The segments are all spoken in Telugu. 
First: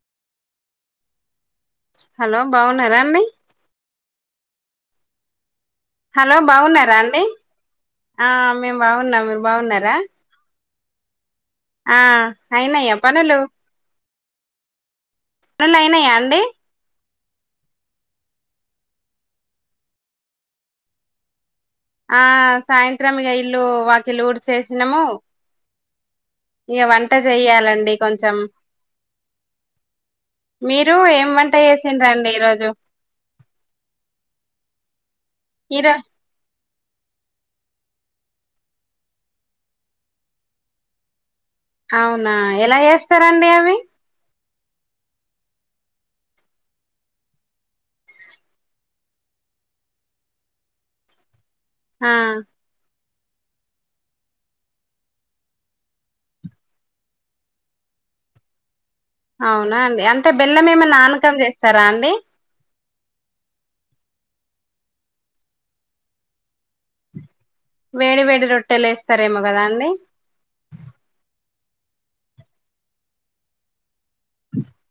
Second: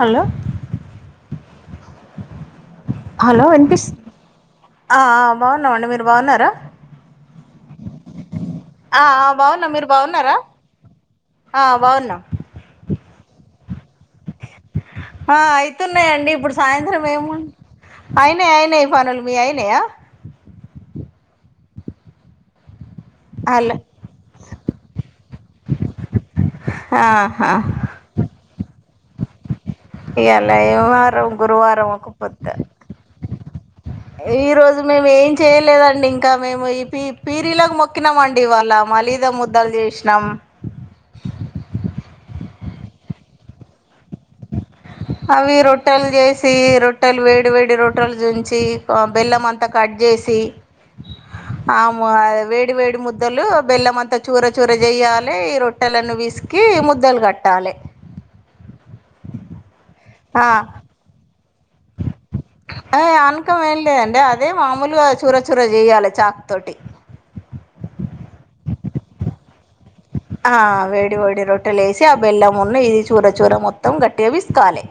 హలో హలో బాగున్నారా అండి హలో వినిపిస్ ఆ ఆ బాగున్నామండి మీరు హలో బాన్నారా బాగున్నారా అండి ఆ మేము ఆ బాగున్నాం ఆ బాగున్నాం మీరు బాగున్నారా ఆ అయినాయ పనులు హా పనులు అయినాయా అయితున్నాయండి అండి ఇబ్బుడు సాయంత్రం ఐనాయ్ అయినాయ్ ఫనులు మీవి అయినయా ఆ సాయంత్రం ఇగ ఇల్లు అలా వాకిల్లు ఊడ్చేసినాము ఇగ వంట ఆహా జెయ్యాలండి కొంచెం ఇయాలా ఏ మీరు ఏం వారం వంట గురువారం చేసిండ్రండి ఒక్కపొద్దు ఈరోజు ఈ రోజు మేము ఏం ఈరో చేయలేదండి ఇంకా మేము ప పీరీలాలకు మొక్కినాం అండి ఇవాల మలీదా ముద్దలు జేష్నాం అవునా ఎలా ఏస్తారండి అవి అవి రొట్టెలు జేసి రొట్టెలు వేడి వేడి రొట్టెలు జుంచి బెల్లం అంతా కడ్ జేసి ఆమూ ఆ వేడి వేడి ముద్ ముద్దలు బెల్లంమంతా చూర చూర జేయాలి ఈ రొట్టెలను విసికి ముద్దలు గట్టాలె అవునా అండి అంటే ఆ బెల్లం ఏమన్నా ఆనకం జేస్తారా అండి ఆయ్ ఆనకం ఏం లేదండి అదే మామూలుగా చూర చూర జెయ్యాలె చాకు తోటి వేడి వేడి రొట్టెలు ఏస్తారేమో గదా అండి ఆ వేడి వేడి రొట్టెలు ఏసి ఆ బెల్లమును ఇది చూర చూర మొత్తం గట్టిగా విస్ కాలె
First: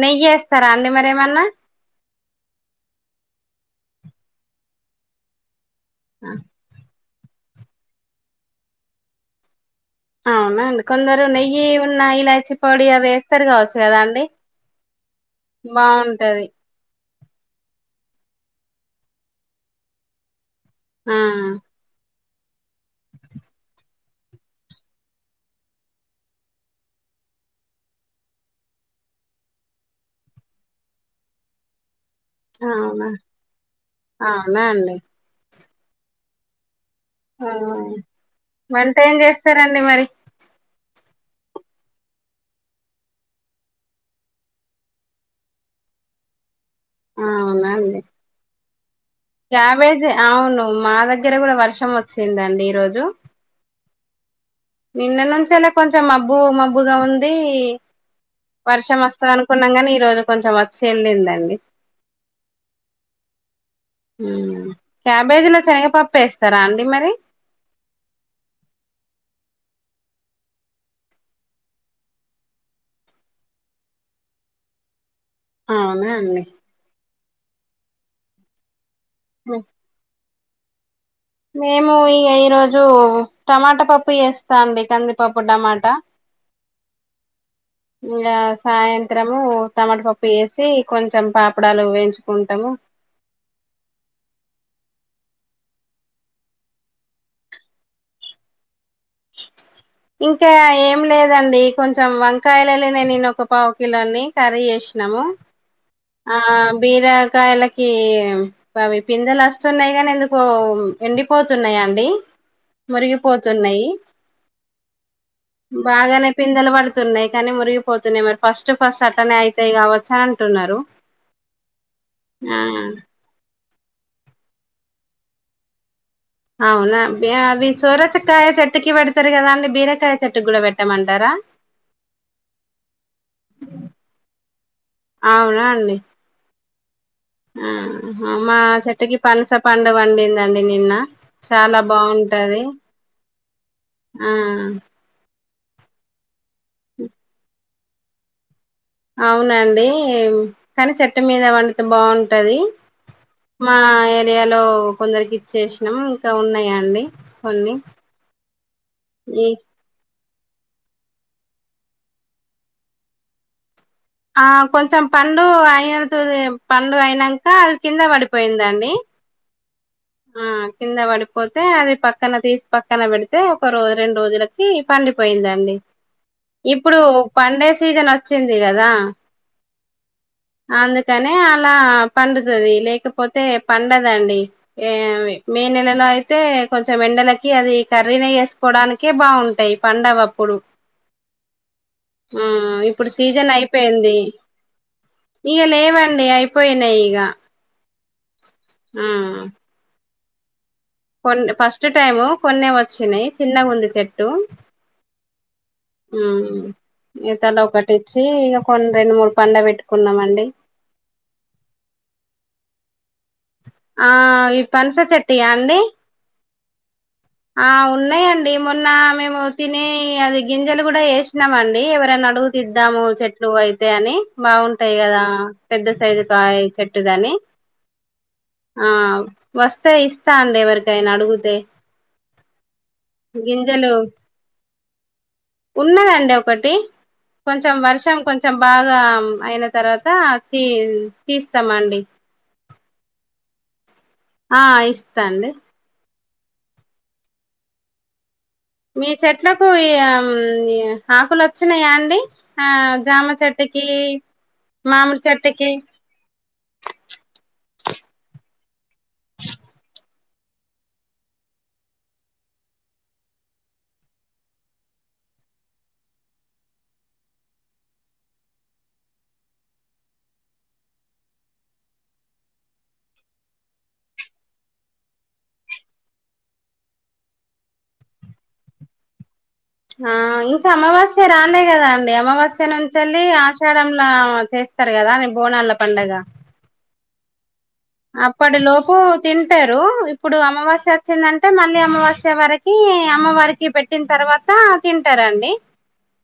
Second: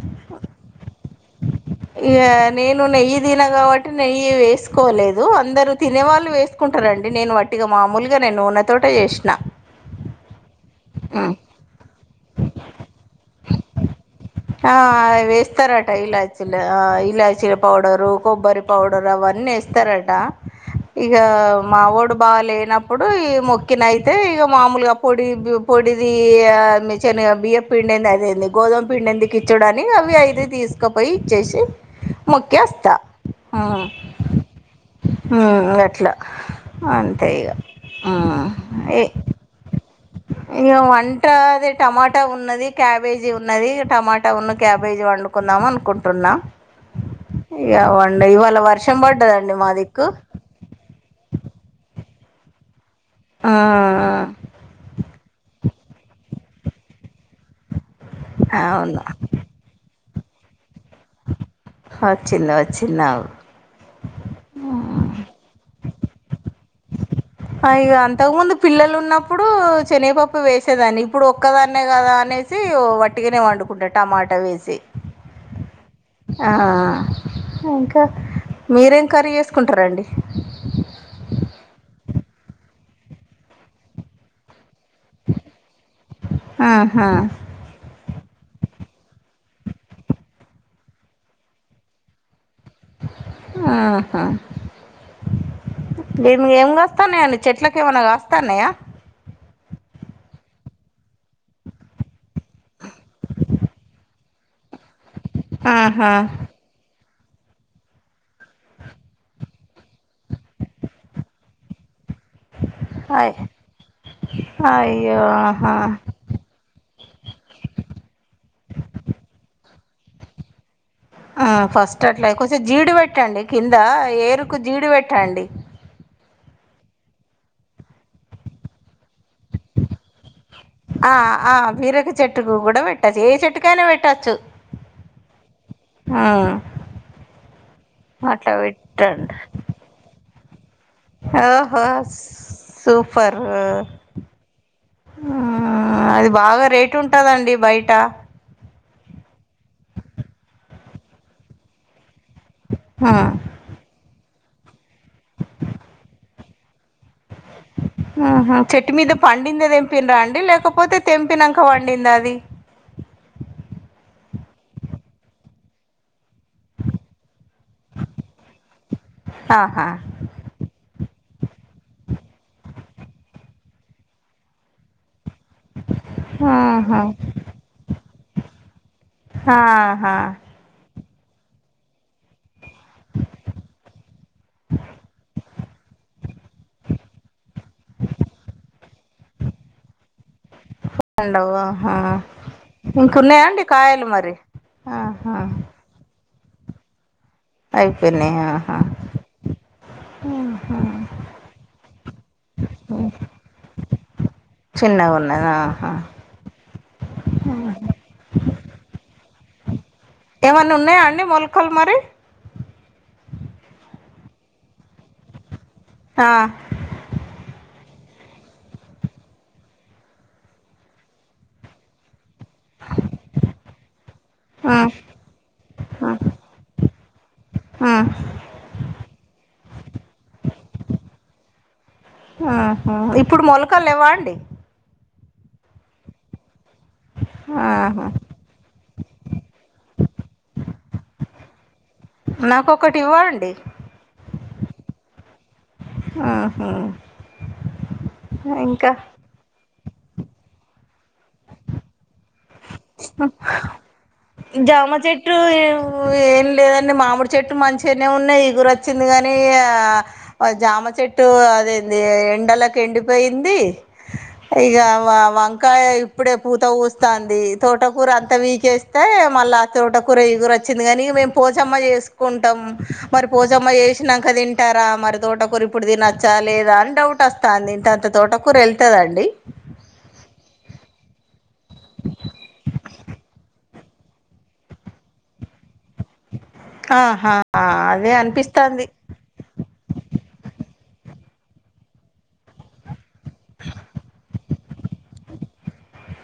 నెయ్యేస్తారా అండి మరి ఏమన్నా ఇగ నేను నెయ్యి దిన గాబట్టి నెయ్యి వేసుకోలేదు అందరు తినేవాళ్ళు ఆ వేసుకుంటారండి నేను వట్టిగా మామొలుగా నేను వున్న తోటే జేషినా అవునా అండి కొందరు నెయ్యి ఉన్న ఇలాచి పొడి అవి ఏస్తారు గావచ్చు కదా అండి ఆ వేస్తారట బాగుంటది ఇలాచ్చిలు ఆ ఇలా చ్చిల పౌడరు కొబ్బరి పౌడరు అవన్ని ఏస్తారట ఇగ ఆ మావోడు బాగాలేనప్పుడు ఈ మొక్కిన అయితే ఇగ మామొలుగా పొడి పొడిది ఈ యా శనుగ బియ్యప్పిండి అదింది గోధుమ పిండిదుకు ఇచ్చుడని అవి అయితే తీసుకుపోయి ఇచ్చేసి ముక్కేస్తొ అవునా ఆ అవునా అండి ఆ గట్లా అంతే ఆ ఇగ ఆ వంట ఎ ఏం చేస్తారండి మరి ఇగ వంట అది టమాటా ఉన్నది క్యాబేజీ ఉన్నది టమాటా ఉన్ను క్యాబేజీ వండుకుందా దాం అనుకుంటున్నా అవునా ఇగ అండి వండే ఇవాల వర్ క్యాబేజీ అవును మా దగ్గర గుడా వర్షం వచ్చిందండి ఈ రోజు ఆ అ నిన్న నుంచేనె కొంచెం మబ్బు మబ్బుగా ఉం ది వర్షం అవును వస్తది అనుకున్నాం గిని ఈ రోజు కొంచం వచ్చి ఎళ్ళిందండి వచ్చింది వచ్చింది ఉమ్ క్యాబేజ్లో చెయ్యప్ పప్పేస్తారా అండి మరి ఇగ అంతకు ముందు పిల్లలు ఉన్నప్పుడు శనగపప్పు వేసేదాన్ని ఇప్పుడు ఒక్కదాన్నే కదా అని వేసి వట్టిగానే వండుకుంటా టమాటా వేసి అవునా అండి ఆ ఇంకా మీరేం కర్రీ హ్మ్. చేసుకుంటారండి మేము ఈ ఈరోజు టమాటా పప్పు చేస్తా అండి కందిపప్పు టమాటా ఆహా ఇంగా సాయంత్రము టమాటపప్పు వేసి కొంచెం పాపడాలు వేయించుకు ఆహా నేను ఏమి కాస్తాన్నాయాడి చెట్లలకు ఏమన్నా కాస్తాన్నాయా ఇంకా ఏం లేదండి కొంచెం కొంచెం వంకాయలు వెళ్లినయ్ నిన్ను ఒక పావుకిలన్నీ కర్రీ చేసి సినము ఆహా ఆ బీర కాయలకి పిందలు వస్తున్నాయి కానీ ఎందుకో ఎండిపోతున్నాయాండి అయ్ మురిగిపోతున్నాయి అయ్యో ఆహా బాగానే పిందలు పడుతున్నాయి కానీ మురిగిపోతున్నాయి మరి ఫస్ట్ ఫస్ట్ అట్లనే అవుతాయి కావ చా అంటున్నారు ఆ ఫస్ట్ అట్లా కొంచెం ఆ జీడి పెట్టండి కింద ఏరుకు జీడు పెట్టండి అవునా బ అవి సోరచకాయ చేట్టుకి పడతారు కదా అం బీరకాయ చెట్టుకి కూడా ఆ పెట్టమంటారా ఆ బీరక చెట్టుకు కూడా పెట్టచ్చు ఏ చెట్టుకైనా పెట్టచ్చు అవునా అడి ఆ ఆ అట్లా మా చెట్కి పనస పండు వండిందా ఆఓహో సూపర్ ఆ అది బాగా రేటు ఉంటుందండి బయట అవునండి కానీ చెట్టు మీద వడితే బాగుంటు ఆ [inaudible] ఇండియాలో కొందరికి ఇచ్చేసినం ఇంకా ఉన్నాయా అండి చెట్టు మీద ఈ పండింద లేకపోతే తెంపినాక వండింది అది ఆ కొంచెం పండు అయినది పండు అయినాక అది కింద పడిపోయిందండి ఆహా ఆ కింద పడిపోతే అది పక్కన తీసి పక్కన పెడితే ఒక రోజ రెండు రోజులకి పండి పోయిందండి ఆహా ఇప్పుడు పండే సీజన్ వచ్చింది కదా ఆహా కానే అలా పడుతుది లేకపోతే పండదండి మే నెలలో అయితే కొంచెం ఎండలకి అది కర్రీని వేసుకోవడానికే బాగుంటాయి పండవ అప్పుడు పండవు ఆహా ఆ ఇప్పుడు ఇంకున్నాయా సీజన్ అండి కాయలు అయిపోయింది మరి ఆహా ఇక లేవండి అయిపోయినాయి ఇక అయిపోనే ఆ ఆహా కొన్ని ఫస్ట్ టైము కొన్ని వచ్చినాయి చిన్నగా ఉంది చెట్టు చిన్నగా ఉన్న ఉ ఈతల ఒకటిచ్చి ఇక కొన్ని రెండు మూరు పండగ పెట్టు ఏమన్న ఉన్నాయా అండి మొలకలు మరి ఆ ఈ పనస చెట్యా అండి ఆ ఆ ఉన్నా అలాండి మొన్న మేము తిని అది గింజలు కూడా వేసినామండి ఎవరైనా అడుగు దిద్దాము చెట్లు అయితే అని ఆ బాగుంటాయి కదా పెద్ద సైజు కాయ చెట్టుదని మ్ ఆ వస్తే ఇస్తా అండి ఎవరికైనా అడుగితే మ్ హు ఇప్పుడు మొలకలు లేవ్వ అండి ఉన్నాయండి ఒకటి కొంచెం ఆహా వర్షం కొంచెం బాగా అయిన తర్వాత తీ తీస్తామ అండి నాకు ఒకటి ఇవ్వండి ఆ ఇస్తాండి ఆహ ఇంకా మీ చెట్లకు ఆకులు వచ్చినాయా అండి ఆ జామ చెట్టుకి జామ మామిడి చెట్టు చెట్టుకి ఏం లేదండి మామిడి చెట్టు మంచి మంచిగానే ఉన్నాయి ఈ గురు వచ్చింది కాని జామ చెట్టు అదేంది ఎండలకి ఎండిపోయింది ఇగ వంకాయ ఇప్పుడే పూత పుస్తుంది తోటకూర అంత పికేస్తే మళ్ళీ ఆ తోటకూర ఈ గుర వచ్చింది కానీ మేము పోచమ్మ చేసుకుంటాము మరి పోచమ్మ చేసినాక తింటారా మరి తోట కూరి ఇప్పుడు తినొచ్చా లేదా అని డౌట్ వస్తాంది ఇంతంత తోట కూూర ఎళ్తదండి ఆ ఇంకా అమావాస్య రాలే కదా అండి అమావాస్య నుంచి వెళ్లి చేడలా చేస్తారు కదా నే బోనాల పండగ ఆహా అదే అప్పటి అనిపిస్తుంది లోపు తింటారు ఇప్పుడు అమావాస్య వచ్చిందంటే మళ్ళీ అమ్మ వచ్చే వారికి అమ్మవారికి పెట్టిన తర్వాత తింటారండి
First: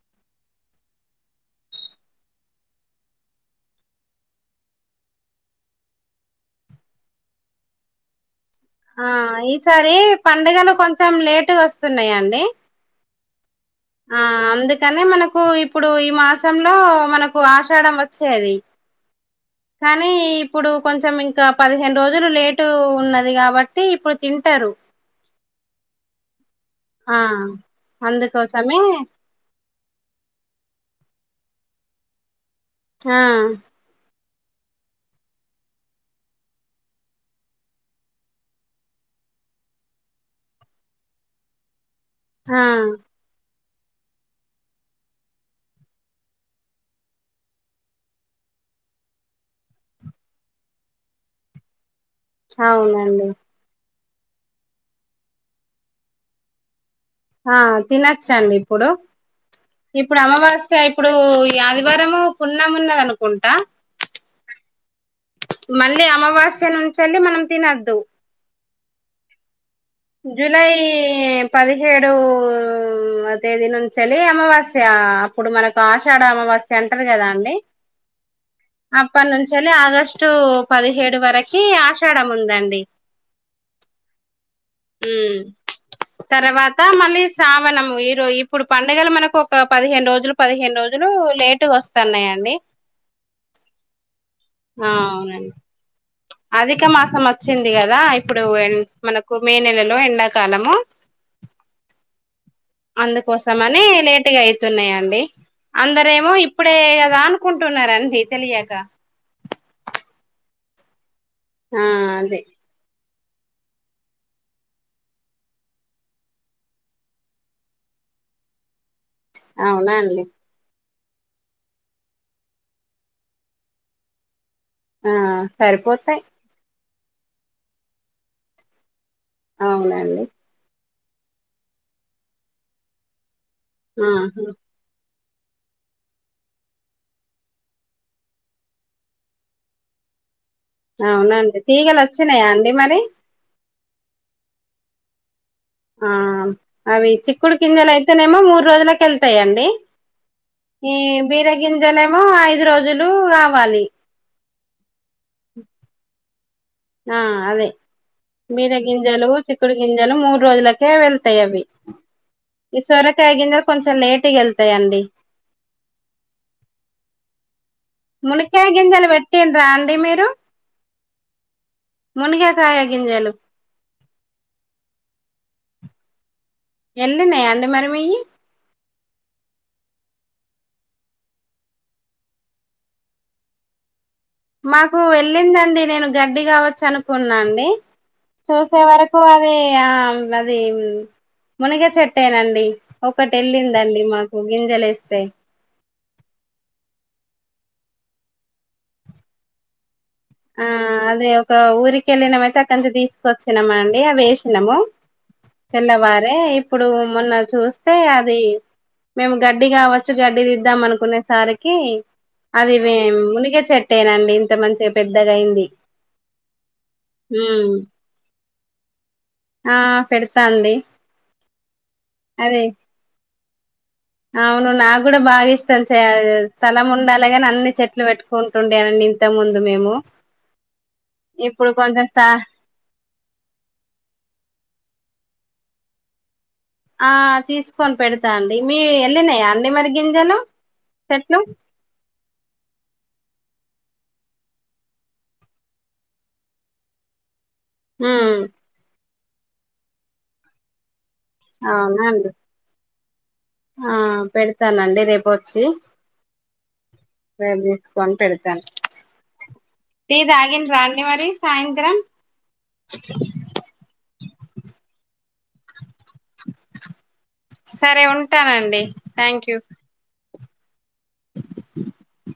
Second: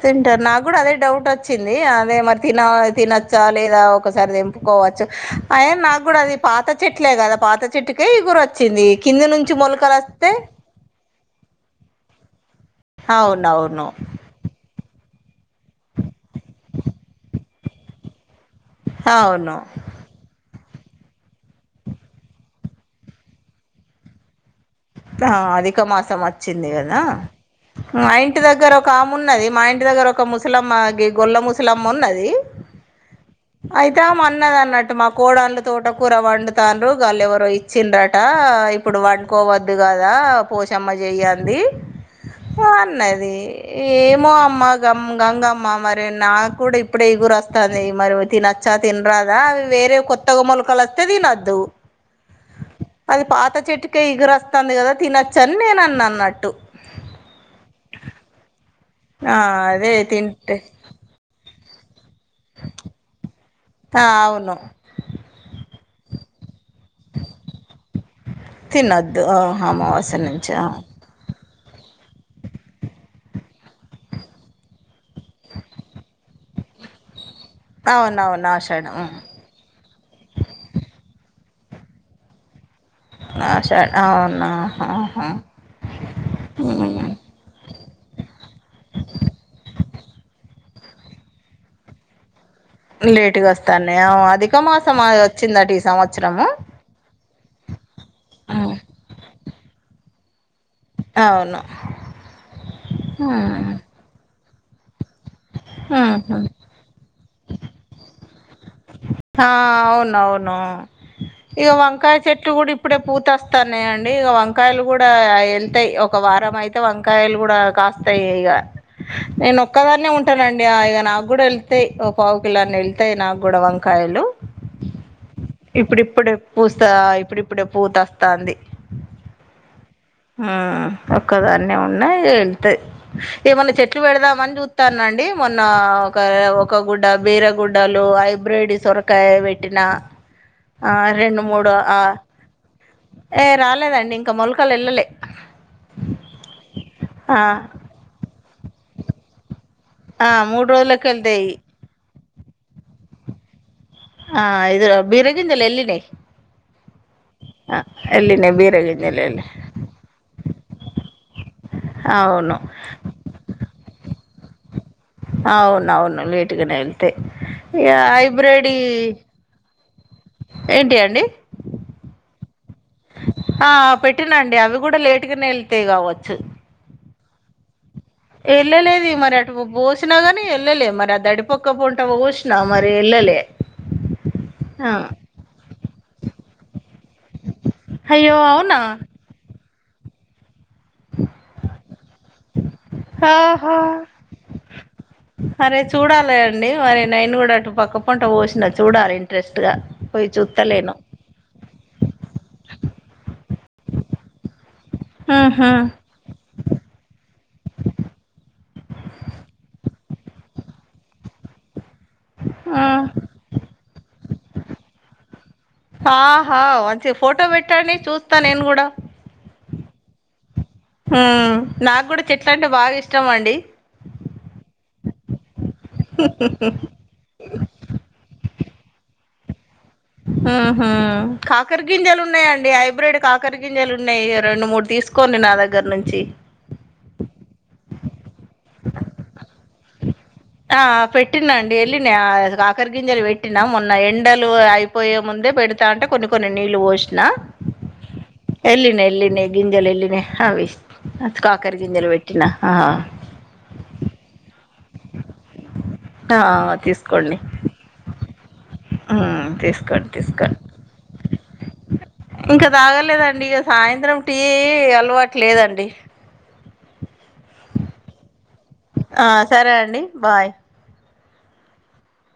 తింటారు నాకు కూడా అదే డౌట్ వచ్చింది అదే మరి తిన తినొచ్చా లేదా ఒకసారి తెంపుకో పోవచ్చు అయన నాకు కూడా అది పాత చెట్లే కదా పాత చెట్టుకే ఈ గురు వచ్చ ఆ ఈసారి పండుగలు కొంచెం లేటుగొస్తున్నాయాండి అవునవును ఆ అందుకనే మనకు ఇప్పుడు ఈ మాసంలో మనకు ఆషాఢం వచ్చేది అవును కానీ ఇప్పుడు కొంచెం ఇంకా పదిహేను రోజులు లేటు ఉన్నది కాబట్టి ఇప్పుడు తింటారు ఆ అధిక మాసం మ వచ్చింది కదా ఆ మా ఇంటి దగ్గర అందుకోసమే ఒక ఆమున్నది మా ఇంటి దగ్గర ఒక ముసలం గొల్ల ముసలమ్మ ఉన్నది ఆ న్నది అన్నట్టు మా కోడళ్ళు తోట కూర వండుతారు వాళ్ళు ఎవరో ఇచ్చిండ్రట ఇప్పుడు వండుకోవద్దు అడు కదా పోషమ్మ చెయ్యంది ఆ అన్నది ఏమో అమ్మ గమ్ గంగమ్మ మరి నాకు కూడా ఇప్పుడే ఈగురు వస్తంది మరి తినచ్చ తినరాదా అవి వేరే కొత్తగా మొలకలోత్తే తినద్దు అవునండి కే ఇగురు వస్తంది కదా తినొచ్చుఅని నేను అన్నట్టు ఆ తినచ్చండి ఇప్పుడు ఆ అదే ఇప్పుడు తింటే అమావాస్య ఇప్పుడు ఈ ఆదివారంము పున్నామున్నది అనుకుంటా ఆ అవును మళ్ళీ అమావాస్య నుంచేళ్ళి మనం తినొద్దు తిన్నద్దు ఆ జులై పదిహేడు తేదీ నుంచేలి అమావాస్య అప్పుడు మనకు ఆషాఢ అమావా సెంటర్ కదా అండి అవునవును ఆషాఢం అప్పటి నుంచెల్లి ఆగస్టు పదిహేడు వరకు కి ఆషాఢ ఉందండి ఆషాడం అవునా ఆ హు ఉమ్ తర్వాత మళ్ళీ శ్రావణము ఈరో ఇప్పుడు పండుగలు మనకు ఒక పదిహేను రోజులు పదిహేను రోజులు లేటుగా వస్తున్నాయండి లేటుగా వస్తానేయ్ అధిక ఆ మాసం అవునండి వచ్చిందటు ఈ సంవత్సరము అధిక మాసం వచ్చింది కదా ఇప్పుడు మనకు మే నెలలో ఎండాకాలము అవును అందు కోసమనే లేటుగా అయితున్నాయండి అందరేమో ఇప్పుడే అదా అనుకుంటున్న రండి తెలియక నో ఇక ఆ వంకాయ అదే చెెట్లు కూడా ఇప్పుడే పూతస్తాన్నాయి అండి ఇక వంకాయలు కూడా వెళ్తాయి ఒక వారం అయితే వంకాయలు కూడా కాస్త ఇక నేను అవునా ఒక్కదానే అండి ఉంటా ఇక నాకు కూడా వెళ్తాయి ఒక పావు కిలో అన్ని వెళ్తాయి నాకు కూడా వంకాయలు ఆ సరిపోతాయి ఇప్పుడిప్పుడు పూస్తా ఇప్పుడిప్పుడే పూత వస్తాంది అవును ఉమ్ ఒక్కదాన్నే ఉన్నా వెళ్తే ఏమన్నా చెట్లు ఆహా పెడదామని చూస్తాన అండి మొన్న ఒక ఒక గుడ్డ బీరగుడ్డలు హైబ్రిడ్ సొరకాయ పెట్టిన ఆ రెండు అవునండి మూడు తీగలు వచ్చినాయా అండి మరి పెట్ట లేదండి ఇంకా మొలకలు వెల్లాలే ఆ అవి ఆ చిక్కుడు గింజలు అయితేనేమో మూడు రోజుల కి వెళ్తాయండి ఆ మూడు ఈ రోజులకి వెళ్తాయి బీర గింజలు ఏమో ఐదు రోజులు కావాలి ఆ ఇరు బిర గింజలు ఎలిన్నాయి ఆ అదే బీర బీరగింజలు గింజలు వెళ్ళి చిక్కుడు గింజలు మూడు రోజులకే వెళతాయి అవి అవును ఈ సోరకాయ గింజలు కొంచెం లేటుగా ఎలాత్తాయి అవును అవును లీట్గానే వెళ్తే ఇక మునక్కాయ హైబ్రెడి గింజలు పెట్టిండ్రా ఇ ఏంటి అండి మునుగాకాయ గింజలు పట్టినండి అవి కూడా లేటుగానే వెళ్తేయి కావచ్చు వెళ్ళన్నాయా అండి మరి మీయి వెళ్ళలేదు మరి అటు పోసినా గాని వెళ్ళలే మరి ఆ దడి పక్క పుంట పోసినా మరి వెళ్ళలే ఆ మాకు వెళ్ళిందండి నేను గడ్డి కావచ్చు అను కున్నాండి అయ్యో అవునా చూసే వరకు అది ఆ అది మునగ చెట్టేనండి ఒకటి వెళ్ళిందండి ఆహా మాకు గింజలు వేస్తే అరే చూడాలి అండి మరి నైను కూడా అటు పక్క పంట పోసినా చూడాలి ఇంట్రెస్ట్ గా పోయి ఆ చూస్తలేను అదే ఒక ఊరికెళ్ళినమయితే అక్కడ నుంచి తీసుకొచ్చినమ అండి అవి వేసినాము ఆహా తెల్లవారే ఇప్పుడు మొన్న చూస్తే అది మేము గడ్డి కావచ్చు గడ్డదిద్దాం అనుకునేసరికి అది ఆ మునిగ చెట్టేనండి ఇంత మంచిగా పెద్దగాయింది ఆహా మంచి ఫోటో పెట్టండి చూస్తా నేను కూడా ఆ పెడతా అండి హుమ్ నాకు కూడా చెట్ల అదే అంటే బాగా ఇష్టం అండి అవును నాకు కూడా బాగా ఇష్టం స్థలం ఉండాలేగానీ అన్ని చెట్లు పెట్టుకుంటా ఉండే వండి ఇంత ముందు మేము ఉహుమ్ ఇప్పుడు కాకర కొంచెం గింజాలు స్థ ఉన్నాయండి హైబ్రిడ్ కాకర గింజలు ఉన్నాయి ఇక రెండు మూడు తీసుకోండి నా దగ్గర నుంచి ఆ తీసుకొని పెడతా అండి మీ వెళ్ళినాయా అండి మరి గింజలు ఆ చెట్లు పెట్టిన అండి ఎలినాయి కాకర్ గింజలి పెట్టి పెట్టినా మొన్న ఎండలు అయిపోయే ముందే పెడతా అంటే కొన్ని కొన్ని నీళ్లు పోసిన ఉమ్ ఎలినే ఎలినే గింజల్ ఎళినే అవి అ కాకర అవునా గింజలు అండి పెట్టినా ఆ ఆ పెడతానండి రేపు వచ్చి ఆ తీస్త సరే అండి ఫోన్ పెడతా ఆ తీసుకోండి తీసుకోండి అండి మరి సాయంత్రం ఇంకా తాగలేదండి ఇక సాయంత్రం టీ అలవాటు లేదండి సరే ఉంటానండి ఆ సరే అండి బాయ్ అ